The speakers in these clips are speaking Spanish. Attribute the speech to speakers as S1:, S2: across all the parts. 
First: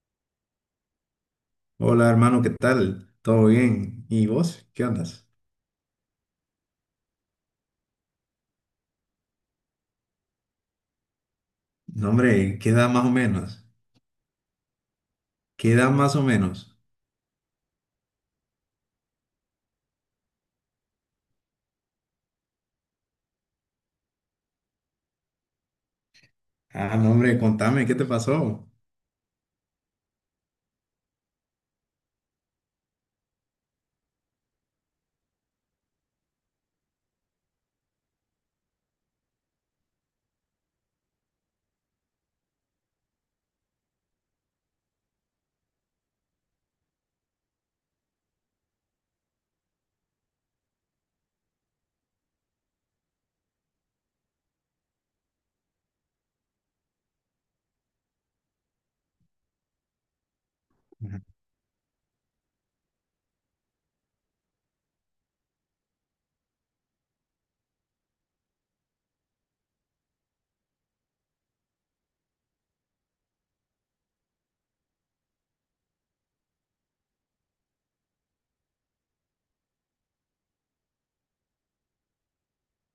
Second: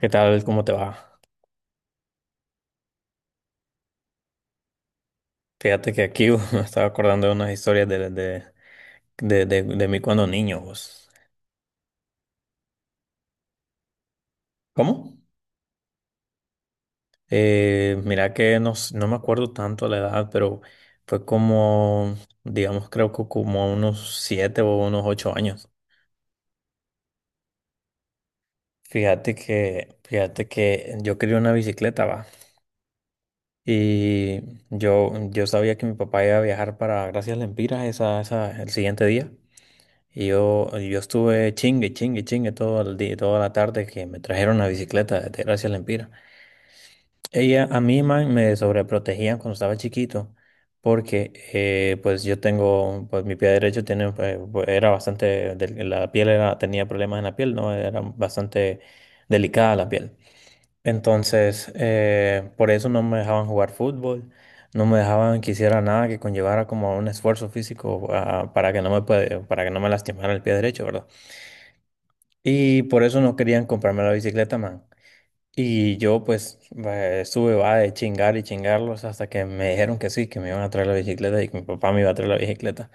S1: ¿Qué tal? ¿Cómo te va?
S2: Hola hermano, ¿qué tal? ¿Todo bien? ¿Y vos? ¿Qué andas?
S1: Fíjate que aquí me estaba acordando de unas historias de mí cuando niño, vos.
S2: No, hombre, ¿qué edad más o menos?
S1: ¿Cómo?
S2: ¿Qué edad más o menos?
S1: Mira que no, no me acuerdo tanto la edad, pero fue como, digamos, creo que como unos 7 o unos 8 años.
S2: Ah, no, hombre, contame, ¿qué te pasó?
S1: Fíjate que yo quería una bicicleta, va. Y yo sabía que mi papá iba a viajar para Gracias Lempiras el siguiente día. Y yo estuve chingue, chingue, chingue todo el día, toda la tarde que me trajeron la bicicleta de Gracia Lempira. Ella, a mí, man, me sobreprotegían cuando estaba chiquito, porque pues yo tengo, pues mi pie derecho tiene, pues, era bastante, la piel era, tenía problemas en la piel, ¿no? Era bastante delicada la piel.
S2: Ujú.
S1: Entonces, por eso no me dejaban jugar fútbol, no me dejaban que hiciera nada que conllevara como un esfuerzo físico ah, para que no me, puede- para que no me lastimara el pie derecho, ¿verdad? Y por eso no querían comprarme la bicicleta, man. Y yo pues estuve va de chingar y chingarlos hasta que me dijeron que sí, que me iban a traer la bicicleta y que mi papá me iba a traer la bicicleta.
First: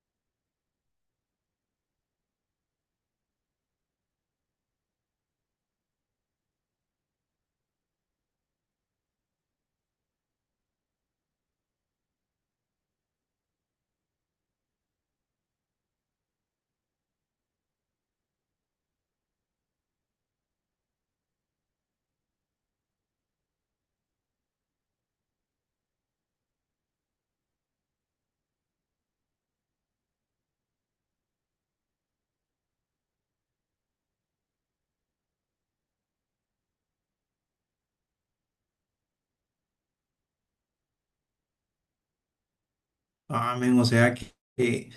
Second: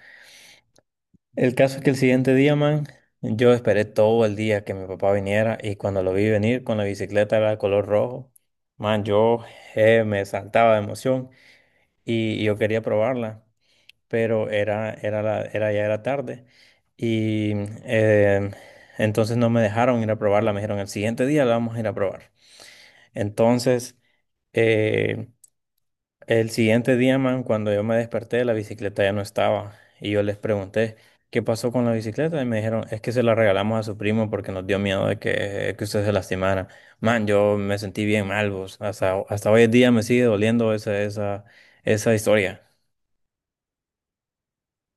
S1: El caso es que el siguiente día, man, yo esperé todo el día que mi papá viniera y cuando lo vi venir con la bicicleta era de color rojo, man, yo me saltaba de emoción y yo quería probarla, pero era, era, la- era ya era tarde. Y eh, entonces no me dejaron ir a probarla, me dijeron, el siguiente día la vamos a ir a probar. Entonces, eh, el siguiente día, man, cuando yo me desperté, la bicicleta ya no estaba. Y yo les pregunté, ¿qué pasó con la bicicleta? Y me dijeron, es que se la regalamos a su primo porque nos dio miedo de que usted se lastimara. Man, yo me sentí bien mal, vos. Hasta hoy en día me sigue doliendo esa historia.
S2: Ah, men, o sea que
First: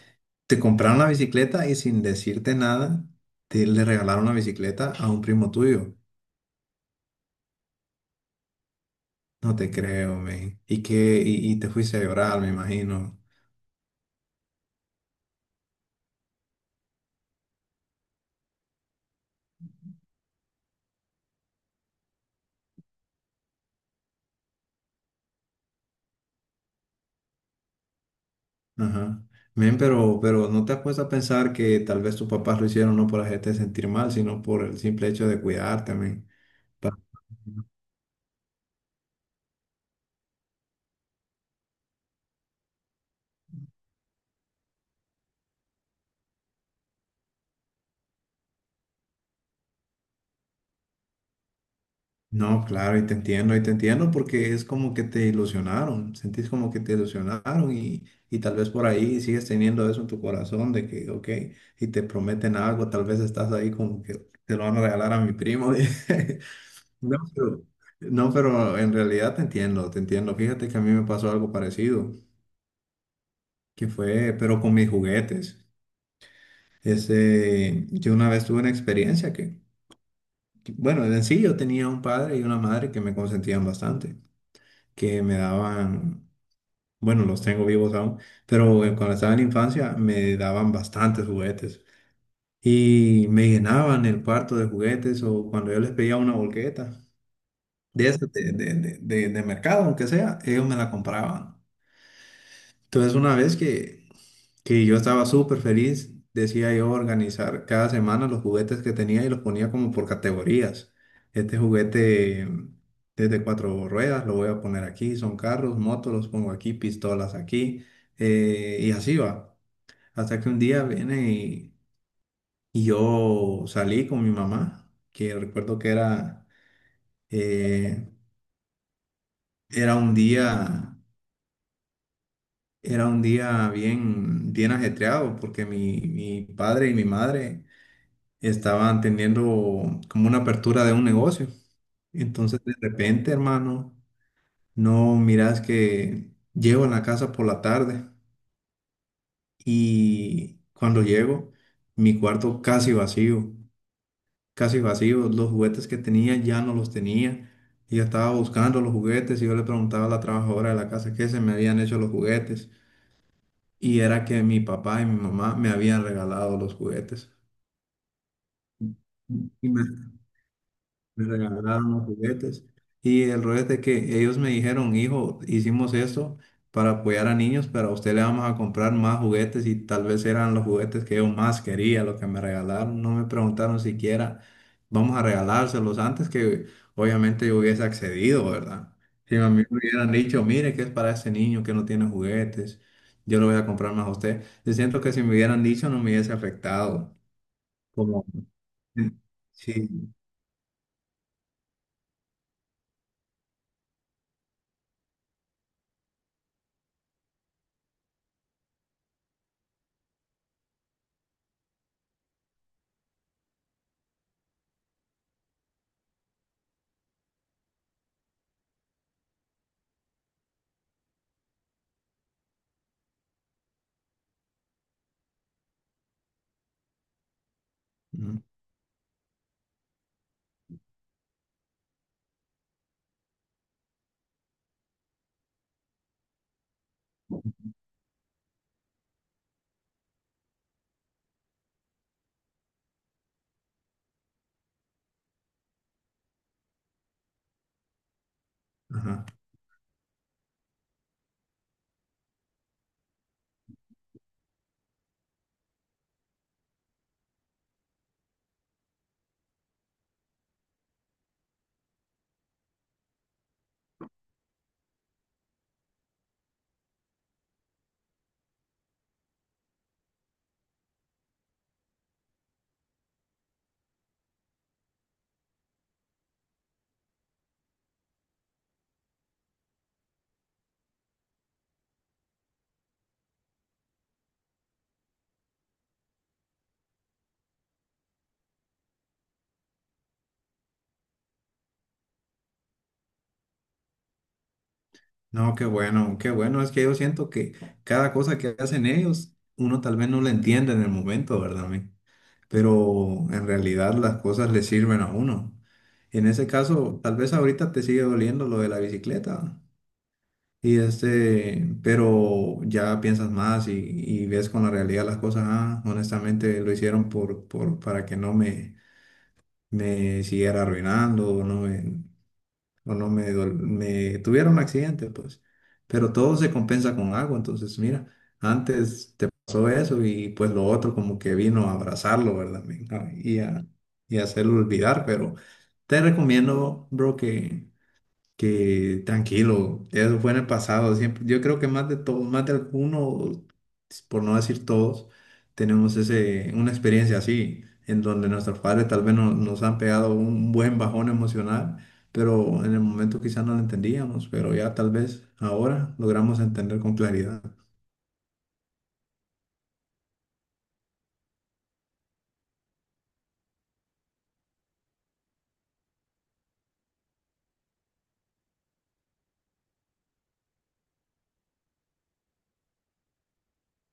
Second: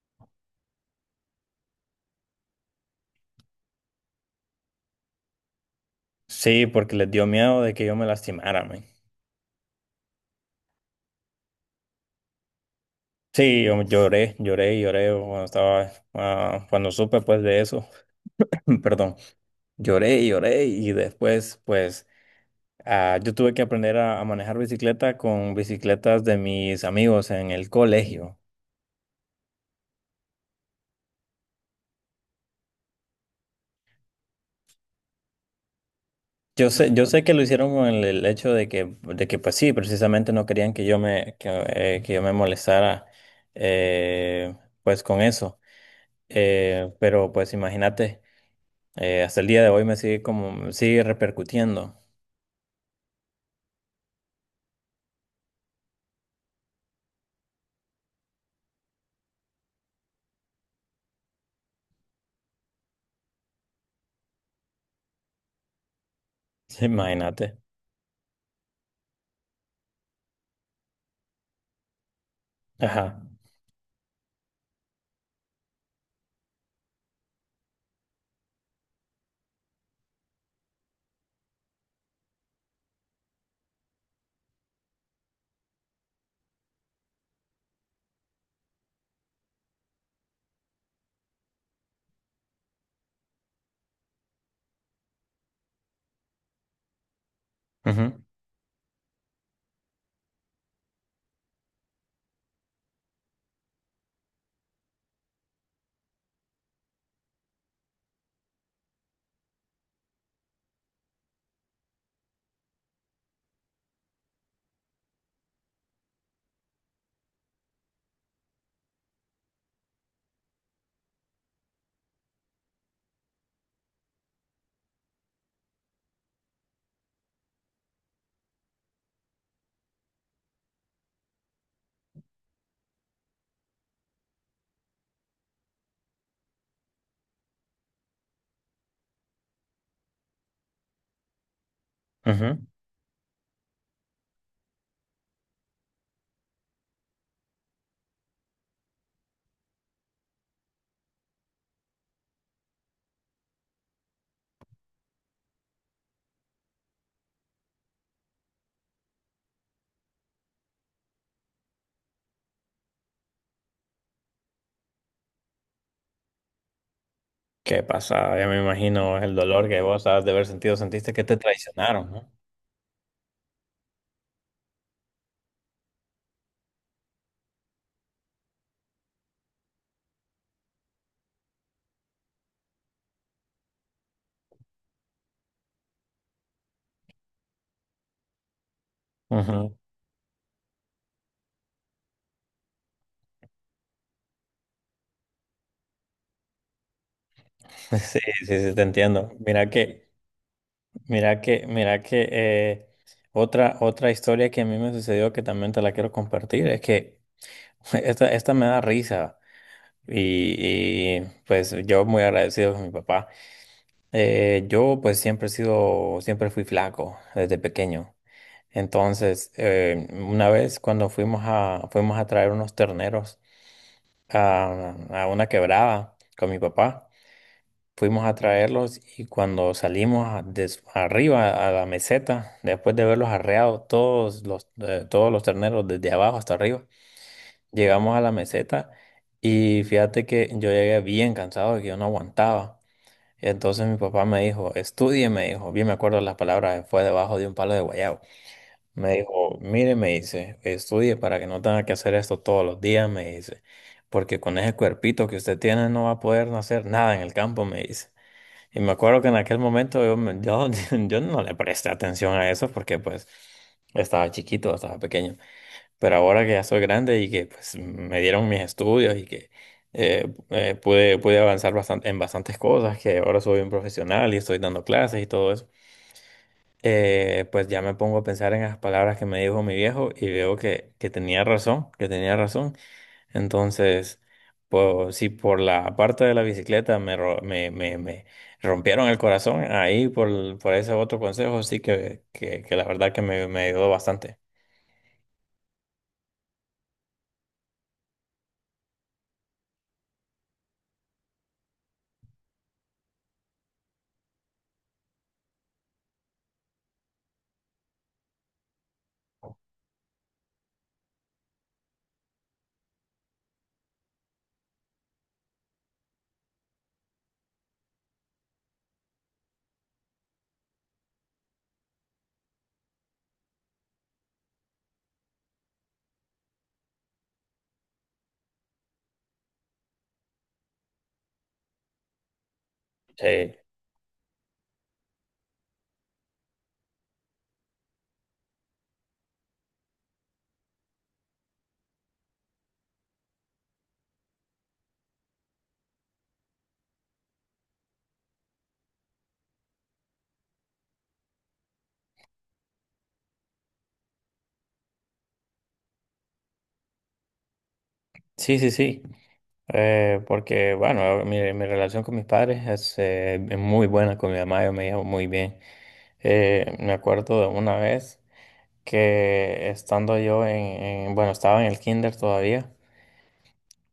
S2: te compraron la bicicleta y sin decirte nada, te le regalaron la bicicleta a un primo tuyo.
S1: Sí, porque les dio miedo de que yo me lastimara, man.
S2: No te creo, men. Y te fuiste a llorar, me imagino.
S1: Sí, yo lloré, lloré, y lloré cuando supe pues de eso, perdón, lloré, y lloré y después pues yo tuve que aprender a manejar bicicleta con bicicletas de mis amigos en el colegio.
S2: Ajá. Men, pero no te has puesto a pensar que tal vez tus papás lo hicieron no por hacerte sentir mal, sino por el simple hecho de cuidarte, men.
S1: Yo sé que lo hicieron con el hecho de que pues sí, precisamente no querían que yo me molestara eh, pues con eso. Pero pues imagínate. Hasta el día de hoy me sigue como, sigue repercutiendo.
S2: No, claro, y te entiendo porque es como que te ilusionaron, sentís como que te ilusionaron y tal vez por ahí sigues teniendo eso en tu corazón de que, ok, y te prometen algo, tal vez estás ahí como que te lo van a regalar a mi primo. No,
S1: Imagínate.
S2: pero, no, pero en realidad te entiendo, te entiendo. Fíjate que a mí me pasó algo parecido,
S1: Ajá.
S2: que fue, pero con mis juguetes. Ese, yo una vez tuve una experiencia que, bueno, en sí yo tenía un padre y una madre que me consentían bastante. Que me daban, bueno, los tengo vivos aún, pero cuando estaba en la infancia me daban bastantes juguetes y me llenaban el cuarto de juguetes o cuando yo les pedía una bolqueta de,
S1: Ujú,
S2: esas de mercado, aunque sea, ellos me la compraban. Entonces, una vez que yo estaba súper feliz, decía yo organizar cada semana los juguetes que tenía y los ponía como por categorías. Este juguete desde cuatro ruedas lo voy a poner aquí, son carros, motos, los pongo aquí, pistolas aquí, y así va. Hasta que un día viene y yo salí con mi mamá, que recuerdo que era, eh, era un día. Era un día bien, bien ajetreado porque mi padre y mi madre estaban teniendo como una apertura de un negocio.
S1: ujú.
S2: Entonces, de repente, hermano, no miras que llego a la casa por la tarde y cuando llego, mi cuarto casi vacío, casi vacío. Los juguetes que tenía ya no los tenía. Ella estaba buscando los juguetes y yo le preguntaba a la trabajadora de la casa qué se me habían hecho los juguetes. Y era que mi papá y mi mamá me habían regalado los juguetes.
S1: ¿Qué pasa? Ya me imagino el dolor
S2: Y
S1: que vos
S2: me
S1: has de haber sentido, sentiste que
S2: me
S1: te
S2: regalaron los
S1: traicionaron, ¿no?
S2: juguetes. Y el rollo es de que ellos me dijeron, hijo, hicimos esto para apoyar a niños, pero a usted le vamos a comprar más juguetes y tal vez eran los juguetes que yo más quería, los que me regalaron. No me preguntaron siquiera, vamos a regalárselos antes que obviamente yo hubiese accedido, ¿verdad? Si a mí
S1: Ujú.
S2: me hubieran dicho, mire, que es para ese niño que no tiene juguetes, yo lo voy a comprar más a usted. Yo siento que si me hubieran dicho no me hubiese afectado.
S1: Sí,
S2: Como,
S1: sí, sí, te entiendo. Mira que,
S2: sí.
S1: mira que, mira que otra historia que a mí me sucedió que también te la quiero compartir es que esta me da risa y, y, pues yo muy agradecido con mi papá. Yo pues siempre he sido, siempre fui flaco desde pequeño. Entonces, una vez cuando fuimos a traer unos terneros a una quebrada con mi papá, fuimos a
S2: ¿No?
S1: traerlos y cuando salimos arriba a la meseta, después de verlos arreado todos los terneros desde abajo hasta arriba, llegamos a la meseta y fíjate que yo llegué bien cansado, que yo no aguantaba. Entonces mi papá me dijo, estudie, me dijo, bien me acuerdo las palabras, fue debajo de un palo de guayabo. Me
S2: Ajá.
S1: dijo, mire, me dice, estudie para que no tenga que hacer esto todos los días, me dice, porque con ese cuerpito que usted tiene no va a poder hacer nada en el campo, me dice. Y me acuerdo que en aquel momento yo no le presté atención a eso porque pues estaba chiquito, estaba pequeño. Pero ahora que ya soy grande y que pues me dieron mis estudios y que pude avanzar en bastantes cosas, que ahora soy un profesional y estoy dando clases y todo eso, pues ya me pongo a pensar en las palabras que me dijo mi viejo y veo que tenía razón, que tenía razón. Entonces, pues si por la parte de la bicicleta me, ro- me rompieron el corazón, ahí por ese otro consejo sí que la verdad que me ayudó bastante.
S2: No, qué bueno, qué bueno. Es que yo siento que cada cosa que hacen ellos, uno tal vez no la entiende en el momento, ¿verdad, men? Pero en realidad las cosas le sirven a uno. En ese caso, tal vez ahorita te sigue doliendo lo de la bicicleta. Y este, pero ya piensas más y ves con la realidad las cosas. Ah, honestamente lo hicieron por, para que no me, me siguiera arruinando, no me, o no me, dol- me tuvieron un accidente, pues. Pero todo se compensa con algo, entonces mira, antes te pasó eso y pues lo otro como que vino a abrazarlo, ¿verdad, men? Ah, y
S1: Sí,
S2: a, y a hacerlo olvidar, pero te recomiendo, bro, que tranquilo, eso fue en el pasado. Siempre, yo creo que más de todo, más de alguno, por no decir todos, tenemos ese, una experiencia así, en donde nuestros padres tal vez no- nos han pegado un buen bajón emocional, pero en el momento quizás no lo entendíamos, pero ya tal vez ahora logramos entender con claridad.
S1: sí, sí, sí. Porque, bueno, mi relación con mis padres es muy buena, con mi mamá yo me llevo muy bien. Me acuerdo de una vez que estando yo en- bueno, estaba en el kinder todavía,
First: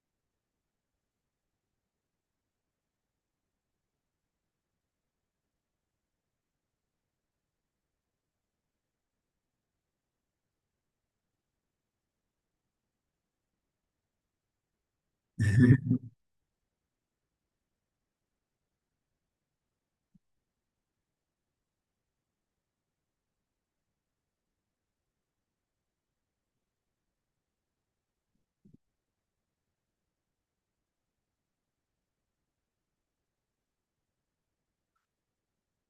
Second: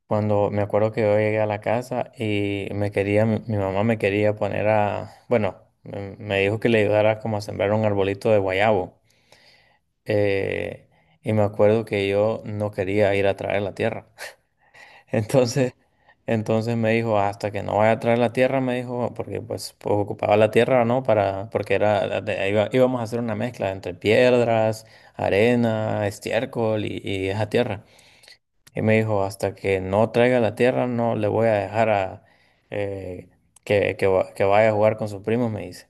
S1: cuando me acuerdo que yo llegué a la casa y mi mamá me quería poner me dijo que le ayudara como a sembrar un arbolito de guayabo. Eh, y me acuerdo que yo no quería ir a traer la tierra. Entonces. Entonces me dijo, hasta que no vaya a traer la tierra, me dijo, porque pues, ocupaba la tierra, ¿no? Para, porque era, de- iba- íbamos a hacer una mezcla entre piedras, arena, estiércol y esa tierra. Y me dijo, hasta que no traiga la tierra, no le voy a dejar a, eh, que, va- que vaya a jugar con sus primos, me dice.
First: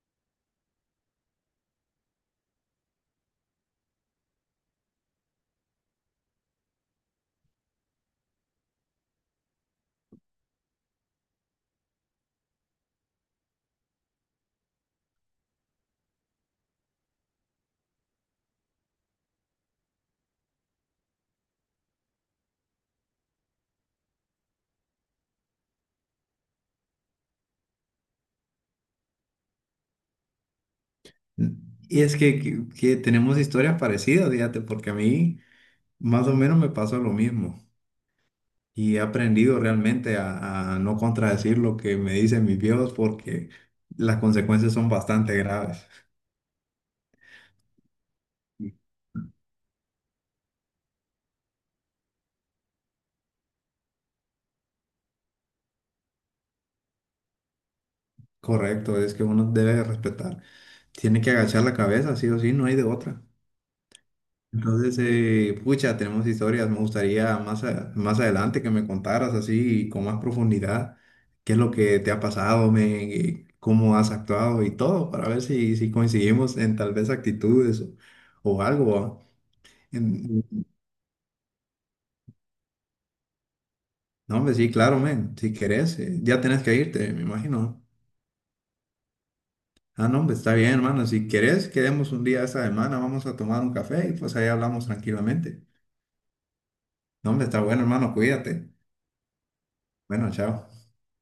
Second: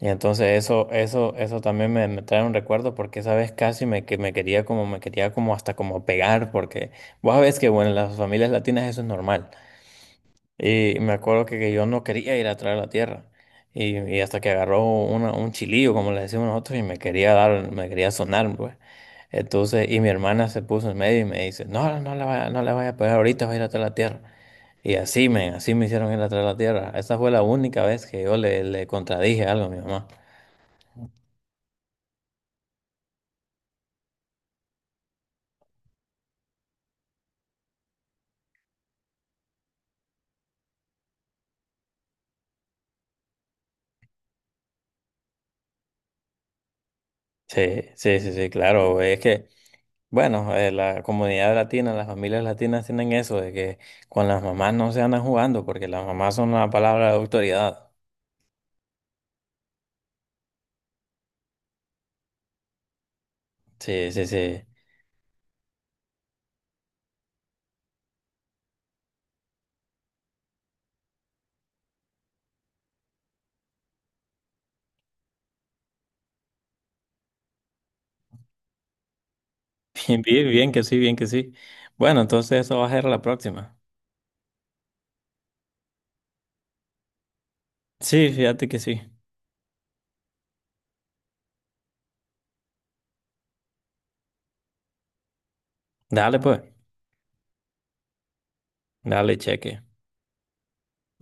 S1: Y entonces eso también me trae un recuerdo porque esa vez casi me, que me quería como hasta como pegar, porque vos sabés que bueno, en las familias latinas eso es normal. Y me acuerdo que yo no quería ir atrás de la tierra. Y hasta que agarró un chilillo, como le decimos nosotros, y me quería dar, me quería sonar, pues. Entonces, y mi hermana se puso en medio y me dice, no, no le vaya, no le vaya a pegar, ahorita va a ir atrás de la tierra. Y así me hicieron ir atrás de la tierra. Esa fue la única vez que yo le contradije algo a mi mamá.
S2: Y es que tenemos historias parecidas, fíjate, porque a mí más o menos me pasó lo mismo. Y he aprendido realmente a no contradecir lo que me dicen mis viejos porque las consecuencias son bastante graves.
S1: Sí, sí, sí, sí, claro, güey. Es que, bueno, la comunidad latina, las familias latinas tienen eso de que con las mamás no se andan jugando porque las mamás son la palabra de autoridad.
S2: Correcto, es que uno debe respetar. Tiene que agachar la cabeza, sí o sí, no hay de otra.
S1: Sí, sí, sí.
S2: Entonces, pucha, tenemos historias. Me gustaría más, a- más adelante que me contaras así con más profundidad qué es lo que te ha pasado, men, y cómo has actuado y todo, para ver si, si coincidimos en tal vez actitudes o algo. ¿Va?
S1: Bien, bien,
S2: En-
S1: bien que sí, bien que sí. Bueno, entonces eso va a ser la próxima.
S2: No, hombre, sí, claro, men. Si querés, ya tenés que irte, me imagino.
S1: Sí, fíjate que sí.
S2: Ah, no, hombre, está bien, hermano. Si querés, quedemos un día esta semana, vamos a tomar un café y pues ahí hablamos tranquilamente.
S1: Dale pues,
S2: No, hombre, está bueno, hermano, cuídate.
S1: dale cheque.
S2: Bueno, chao.